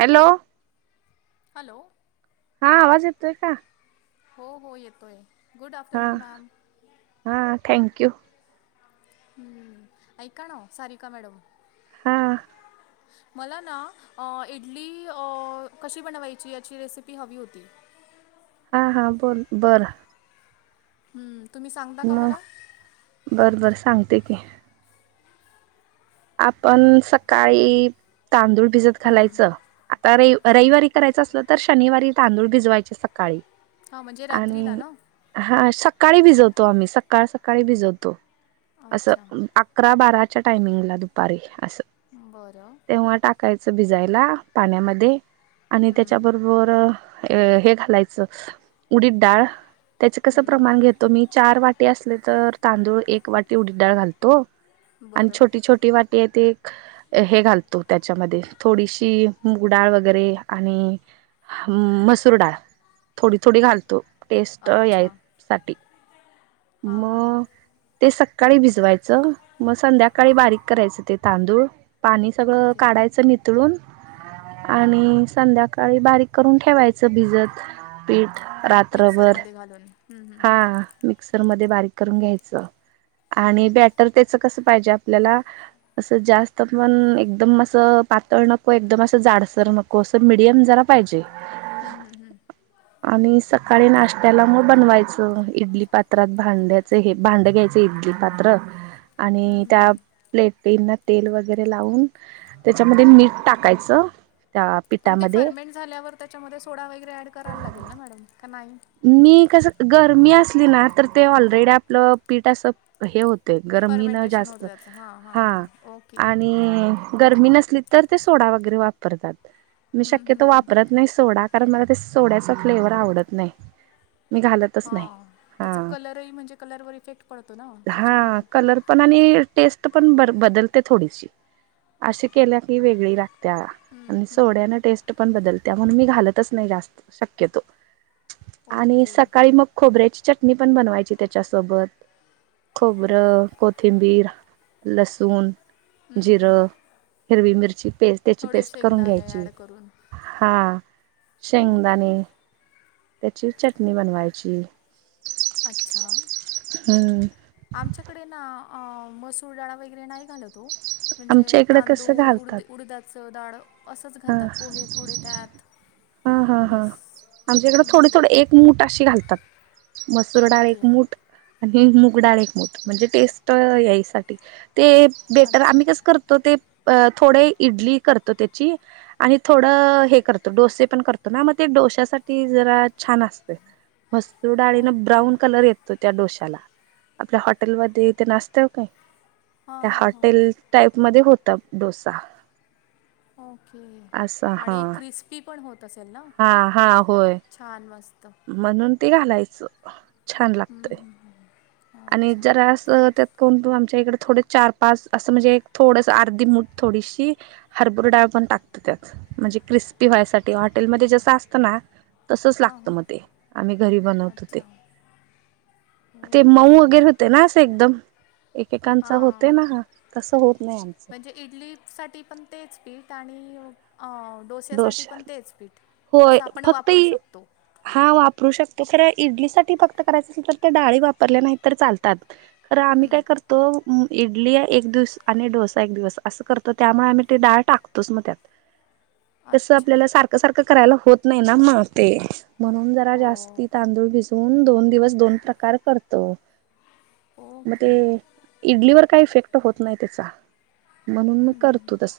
Hello, hello हा आवाज येतोय का? हो -हो येतोय गुड आफ्टरनून हा- मॅम हा थँक्यू हम्म ऐका ना सारिका मॅडम हा मला ना इडली कशी बनवायची याची रेसिपी हवी होती [inaudible] हा हा बोल बरं हम्म ह बरं बर सांगते की आपण सकाळी तांदूळ भिजत घालायचं आता रे रविवारी करायचं असलं तर शनिवारी तांदूळ भिजवायचे सकाळी हां म्हणजे रात्रीला आणि ना हा सकाळी भिजवतो आम्ही सकाळ सकाळी भिजवतो अच्छा असं अकरा बाराच्या टायमिंगला दुपारी असं बरं तेव्हा टाकायचं भिजायला पाण्यामध्ये आणि त्याच्याबरोबर हे घालायचं उडीत डाळ त्याचे कसं प्रमाण घेतो मी चार वाटी असले तर तांदूळ एक वाटी उडी डाळ घालतो आणि बरं छोटी छोटी वाट ते हे घालतो त्याच्यामध्ये थोडीशी मुगडाळ वगैरे आणि मसूर डाळ थोडी थोडी घालतो टेस्ट अच्छा यायसाठी हां हां हां मग ते स काळी भिजवायचं मग संध्याकाळी बारीक करायचं ते तांदूळ पाणी सगळं ओके काढायचं निितळून आणि संध्याकाळी बारीक करून ठेवायचं भिजत पीठ रात्रभर मिक्सरमध्ये घालून हम्म हम्म हम्म ब घ हं. हं, ब पाजे आपल्याला अस जास्त पण एकदम अस पातळ नकदम अस सर नको असर मिीडियम झाला पाहिजे हं, हं, हं. आणि सकाळी नाश्त्याला मग बनवायचं इडली पात्रात भांड्याचं हे भांड घ्यायचं इथक पात्र हं, आणि हं, त्या हं. प्लेट पी तेल वगैरे लावून त्याच्यामध्ये मीठ टाकायचं त्या पण ते पिठामध्ये फर्मेंट झाल्यावर त्याच्यामध्ये सोडा वगैरे ऍड करायला लागेल ना मॅडम का नाही मी कस गरमी असली ना तर ते ऑलरेडी आपलं पीठ असं हे होत ते गरमी ना फर्मेंटेशन होतं जास्त त्याचं हां हां हा हां ओके आणि हम्म, गरमी नसली तर ते सोडा वगैरे वापर वापरतात मी हम्म, शक्यतो वापरत नाही सोडा कारण मला ते सोड्याचा फ्लेवर आवडत नाही मी घालतच हा नाही. हा त्याचा कलरही म्हणजे कलर व इफेक्ट पडतो ना त्याच्यामुळे हा कलर पण आणि टेस्ट पण बदलते थोडीशी अशी केल्या की वेगळी लागत हम्म, आणि हम्म. सोड्या टेस्ट पण बदल त्या म्हणून मी घालतच नाही जास्त शक्यतो आणि ओके सकाळी मग खोबऱ्याची चट मी पण बनवायची त्याच्यासोबत खोबरं कोथिंबीर लसूण जिरं हिरवी मिरची पेस्ट त्याची थोडे पेस्ट करून शेंगदाणे घ्यायची ॲड करून हा ओके शेंगदाणे त्याची चटणी बनवायची अच्छा हम्म आमच्याकडे ना मसूरडाळा वगैरे नाही घालतो म्हणजे आमच्या इकडं कसं तांदूळ उड घालतात. उडद्याचं डाळ अस तच हा घालतात पोहे थोडे त्यात हा हा हा बस आमच्याकडे थोडे हम्म, थोडे एक मूठ अशी घालतात मसूर डाळ ओके एकमूठ आणि मूग डाळ एकमूठ म्हणजे टेस्ट यायसाठी ते बेटर अच्छा आम्ही कसं करतो ते अ थोडे इडली करतो त्याची आणि थोडं हे करतो डोसे णतो ना मग डोश्यासाठी ज छान असते मसूर डाळी न ओके ब्राऊन कलर येतो त्या डोश्या त्या आपल्या हॉटेल म इथे नसत काही हां त्या हां हां हॉटेल टाईप म होत डोसा ओके असा हा आणि क्रिस्पी पण होत ल ना हा हा होय छान मस्त म्हणून ते घालायच हम्म हम् ह् आणि जरास त्यात कोण त आम इकडे थोडे चार पाच असं म्हणजे एक थोडस अर्धी मठ थोडीशी हरभू डाळ पण टकतात म्हणजे क्रिस्पी व्हाय हॉटेलमध्ये जस असत ना तसच हां लागत हां मग ते आम्ही घरी बनवत हो अच्छा ते ओके मऊ वगैरे होते ना असं एकदम एकेकांचा होते हां ना ह तस होत नाही आमचं तणी दोश होय असं आपण फक्त वापरू शकतो हा वापरू शकतो खरं इडली सा फक्त करायचं असेल तर ते डाळी वापरल्या नाही तर चालतात खरं आम्ही काय हं, करतो इडली एक दिवस आणि डोसा एक दिवस असं करतो त्यामुळे आम्ही ते डाळ टाकतोच मग त्यात हम् तस आपल्याला सारखं सारखं करायला होत नाही ना मग ते म्हणून जरा हो जास्ती तांदूळ भिजून दोन दिवस दोन प्रकार करतो मग ओके ते इडलीवर काही इफेक्ट होत नाही त्याचा म्हणून मी हं, करतो तस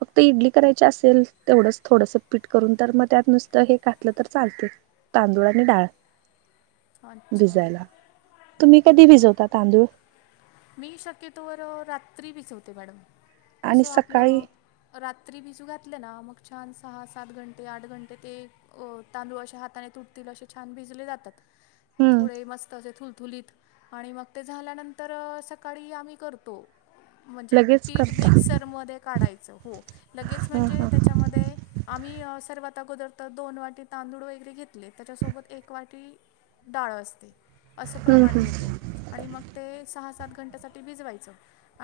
फक्त इडली करायची असेल तेवढंच थोडंस पीठ करून तर मग त्यात नुसतं हे खातलं तर चालते तांदूळ आणि डाळ ह भिजायला तुम्ही कधी भिजवता तांदूळ मी शक्यतोवर रात्री भिजवते मॅडम आणि कसं सकाळी आपलं रात्री भिजू घातलं ना मग छान सहा सात घंटे आठ घंटे ते तांदूळ अशा हाताने तुटतील असे छान भिजले जातात हम्म थोडे मस्त असचे थुल थुलीत आणि मग ते झाल्यानंतर सकाळी आम्ही करतो म्हणजे लगेच पीठ करता मिक्सरमध्ये काढायचं हो लगेच हा म्हणजे हा त्याच्यामध्ये आम्ही सर्वात अगोदर तर दोन वाटी तांदूळ वगैरे घेतले त्याच्यासोबत एक वाटी डाळ असते असं हम्म प्रमाण हम्म घेते आणि मग ते सहा सात घंट्या सा भिजवायचं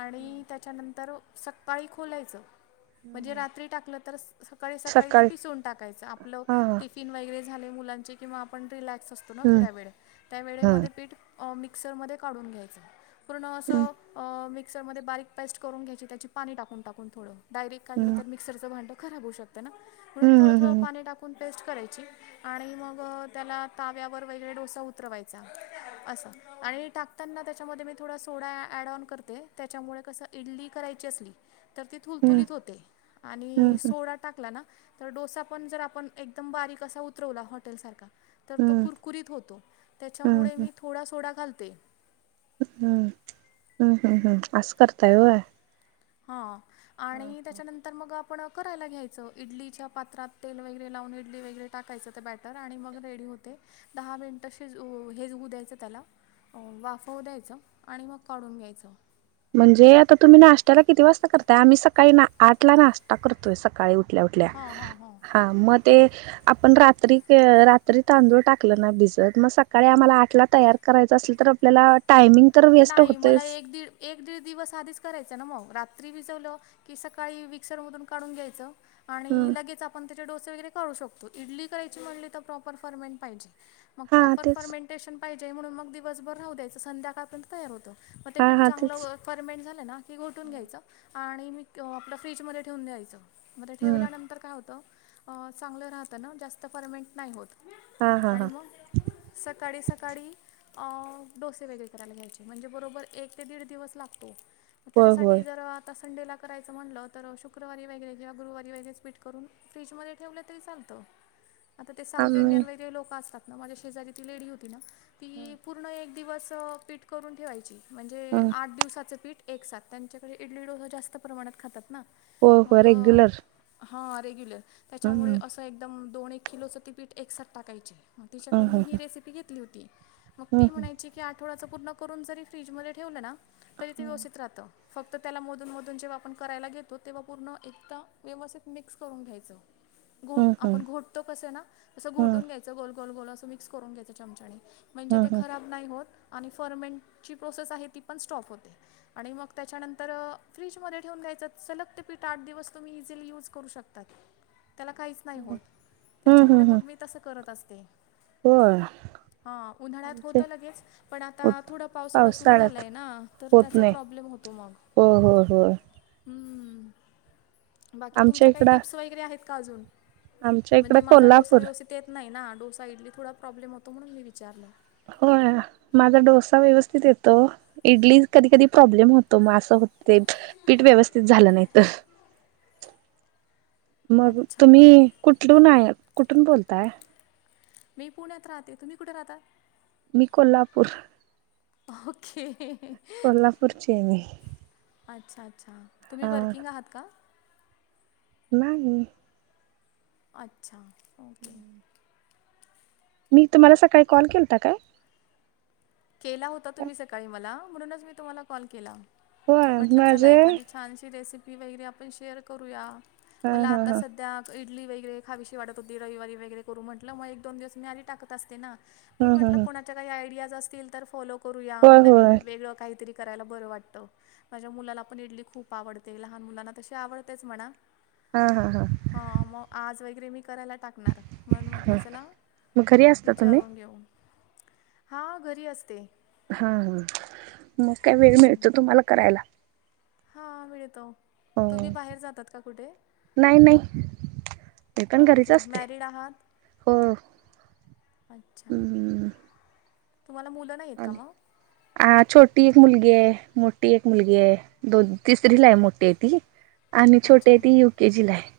आणि त्याच्यानंतर सकाकाळी खोलायचं म्हणजे रात्री टाकलं तर सकाळी सकाळी ते पिसून टाकायच आपलं हा टिफिन वगैरे झाले मुलांचे किंवा आपण रिलॅक्स असतो ना हम्म थोड्या वेळ त्या वेळे हम्म मध्ये पीठ मिक्सरमध्ये काढून घ्यायचं पूर्ण अस अस मिक्सरमध्ये बारीक पस्ट करून घ्यायची त्या पाणी टकून टाकून थोड डायरेट काढलं हम्म तर मिक्सरं भांडं खरा हो शकं म्हण थडं हम्म थोडं पाणी टाकून पेस्ट करायची आणि म त्याला ता वर वेग डोसा उतरवायचा. अस आणि टाकताना त्याच्यामध्ये मी थोडा सोडा ऑडऑन करते त्याच्यामुळे कस इडली करा. करायची असली तर ती थुल हम्म थुलीत होते हम्म आणि हम्म सोड टाकला ना. तर डोसा पण जर आपण एक बारीक अस उतरवला हॉटेल सारखा तर तो हम्म कुर होतो हम्म त्यामुळे मी थोडा सोडा घालते. हम्म, हम्म, हम्म, हम्म असं करता होय. हा आणि त्याच्यानंतर मग. आपण करायला घ्यायचं इडलीच्या पात्रात तेल वगैरे लावून इडली वगैरे टाकायचं ते बॅटर आणि मग रेडी. होते दहा मिनिट हे हेऊ द्यायचं त्याला. अ वाफवं द्यायच आणि मग काढून घ्यायचं. म्हणजे आता तुम्ही नाश्त्याला किती वाजता करताय आम्ही सकाळी ना आठ ला नाश्ता करतोय सकाळी उठु उठल्या उठल्या हा हा हा मद ते आपण रात्री के रात्री तांदूळ टाकलं ना भिजत मग सकाळी आम्हाला आठला तयार कराय असल तर आपल्याला टायमिंग तर वेस्ट नाही मला होतयचं. एक दीड एक दीड दिवस आधीच करायचं ना मग रात्री भिजवलं की सकाळी मिक्सरमधून काढून घ्यायचं. आणि हम्म लगेच आपण त्याचे डोसे वगैरे करू शकतो इडली करायची म्हणली तर प्रॉपर फरमेन पाहिजे. मग हा प्रॉपर तेच फर्मेंटेशन पाहिजे म्हणून मग दिवसभर राहू द्यायच संध्याकाळपर्यंत तयार होतो. मग ते हा पीठ हा तेच चांगलं फर्मेंट झालं ना की गोटून घ्यायचं. आणि मी क आपलं फ्रीजमध्ये ठेवून द्यायचं म हम्म ठेवल्यानंतर काय होतं. अ चांगलं राहत ना जास्त परमनेंट नाही होत. हा हा आणि हा मग सकाळी सकाळी अ डोसे वगैरे करायला घ्यायचे. म्हणजे बरोबर एक ते दीड दिवस लागतो होय त्याच्यासाठी होय जर आत्ता. संडेला करायचं म्हणलं तर शुक्रवारी वगैरे किंवा गुरुवारी वगैरच पीठ करून फ्रीजमध्ये ठेवलं तरी चालतं. [inaudible] आता ते साऊथ आम्ही इंडियन वेगळे लोकं असतात ना माझ्या शेजारी ती लेडी होती ना ती पूर्ण एक दिवस अ पीठ करून ठेवायची म्हणजे ह आठ दिवसाचं पीठ एक साथ त्यांच्याकडे इडली डोसा जास्त प्रमाणात खातात. ना हो हो मग अ, रेग्युलर. हां रेग्युलर त्याच्यामुळे हम्म असं एकदम दोन एक किलोचं ते पीठ एकसाथ टाकायची. तिच्याकडून मी हम्म ही रेसिपी घेतली होती मग हम्म ती म्हणायची की आठवड्याचं पूर्ण करून जरी फ्रीज मध्ये ठेवलं ना तरी ते व्यवस्थित राहत. फक्त त्याला मधून मधून जेव्हा आपण करायला घेतो तेव्हा पूर्ण एकदा व्यवस्थित मिक्स करून घ्यायचं. घोट हम्म हम्म आपण घोटतो कस ना तसं हम्म घोटून घ्यायचं गोल गोल गोल असं मिक्स करून घ्यायचं चमच्याने. म्हणजे ते हम्म खराब नाही होत आणि पमेंटची प्रोसेस आहे ती पण स्टॉप होते आणि मग त्याच्यानंतर अ फ्रीजमध्ये ठेवून घ्यायचं. सलग ते पीठ आठ दिवस तुम्ही इझिली यूज करू शकतात. त्याला काहीच नाही होत हम्म त्याच्यामुळे हम्म हम्म मग मी तसं करत असते. होय हा उन्हाळ्यात होत आमचे लगेच पण आता. आता थोडा पावसावाळा सुरू पावसाळ्यात झालाय ना तर होत त्याचा नाही प्रॉब्लेम होतो मग. हो हो हो हम्म. बाकी आमच्या तुमच्या काही इकडं टिप्स वगैरे आहेत का अजून आमच्या इकडं म्हणजे माझा डोसा कोल्हापूर व्यवसतित येत नाही ना. डोसा इडली तर थोाडा प्रॉब्लेम होत म्हणून मी विचारल. होय माझा डोसा व्यवस्थित येतो इडली कधी कधी प्रॉब्लेम होतो म असं. ते पीठ व्यवस्थित झालं नाही तर. [inaudible] मग अच्छा तुम्ही कुठ लुन आहे कुठून बोलताय? मी पुण्यात राहते तुम्ही कुठे राहता? मी कोल्हापूर. अ ह [unintelligible] कोल्हापूरचे हाय मी. अच्छा-अच्छा तुम्ही हा वर्किंग आहात का? नाही. अच्छा. ओके हम्म [unintelligible] मी तुम्हाला सकाळी कॉल केलता काय? केला होता तुम्ही सकाळी मला. म्हणूनच मी तुम्हाला कॉल केला. होय म्हटलं चला. माझे एखादी छानशी रेसिपी वगैरे आपण शेअर करूया. हा मला हा आता हा सध्या ईटली वगैरे खावीशी वाटत होती. रविवारी वगैरे करू म्हटलं मग एक-दोन दिवस मी आधि टाकत असते ना. मग हम्म म्हटलं. हम्म कोणाच्या काही आयडियाज असतील तर फॉलो करूया. होय होय नवीन वेगळं काहीतरी. करायला बरं वाटत. माझ्या मुलाला पण इडली खूप आवडते. लहान मुलांना तशी आवडतेच म्हणा. हा हा हा मग आज वगैरे मी. करायला टाकणारण मग म्हणलं हा चला मग घरी असता तुम्ही? विचारून घेऊ. हा घरी असते. हा हा मग काय वेळ मिळतो. तुम्हाला करायला. हा मिळतो हो तू बी बाहेर जातात का कुठे? नाही नाही मी पण घरीच ओके असते. मॅरिड आहात? हो. अच्छा. हम्म तुम्हाला मुलं नाहीत का आणि मग? आ छोटी एक मुलगी आहे. मोठी एक मुलगी आहे. दोन-तिसरीला हाय मोठी आहे ती. आणि छोटी अच्छा ती यु. केे. जी. ला आहे.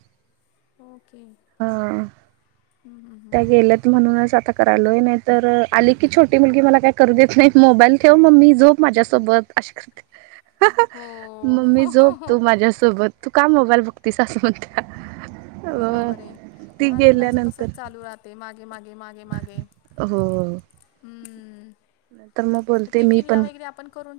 ओके हा हम्. त्या गेल्यात म्हणूनच आता करायलोय. नाही तर आली की छोटी मुलगी मला काय करू देत नाहीत. मोबाईल ठेवून मम्मी जोप माझ्यासोबत अशी करते. हो मम्मी झोप तू माझ्यासोबत. तू का मोबाईल बघतीस अस म्हणत्या. बरोबर आहे. ती लहान मुलांच तसच गेल्यानंतर चालू राहते माझ मागे-मागे-मागे हम्म. नाही तर मग बोलते मी पण.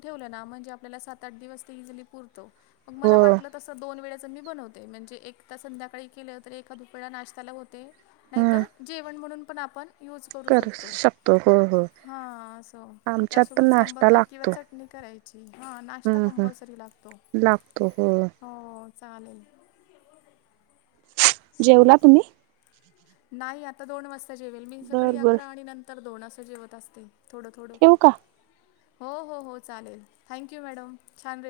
घेऊन ये ना. आपल्याला सात सात-आठ दिवस इजिली पुरतो. मग हो मला वाटलं तसं दोन वेळेत च बनवते म्हणजे एकदा संध्याकाळी केल तर एका दुपळ्या नाश्त्याला होतय. नाहीतर जेवण म्हणून पण आपण कर शकतो हो. हो हा असं मग आमच्यात पण त्यासोबत नाश्ता सांबरद किंवा लागतो चटणी करायची. हा नाश्ता हम्म हम्म कंपलसरी लागतो हो. चालेल. जेवला तुम्ही? नाही आता दोन वाजता जेवेल मी. सकाळी बर बर अकरा आणि नंतर दोन असं जेवत असते. थोड-थोड हो. ठेवू का? हो. हो चालेल. थँक यू मॅडम छान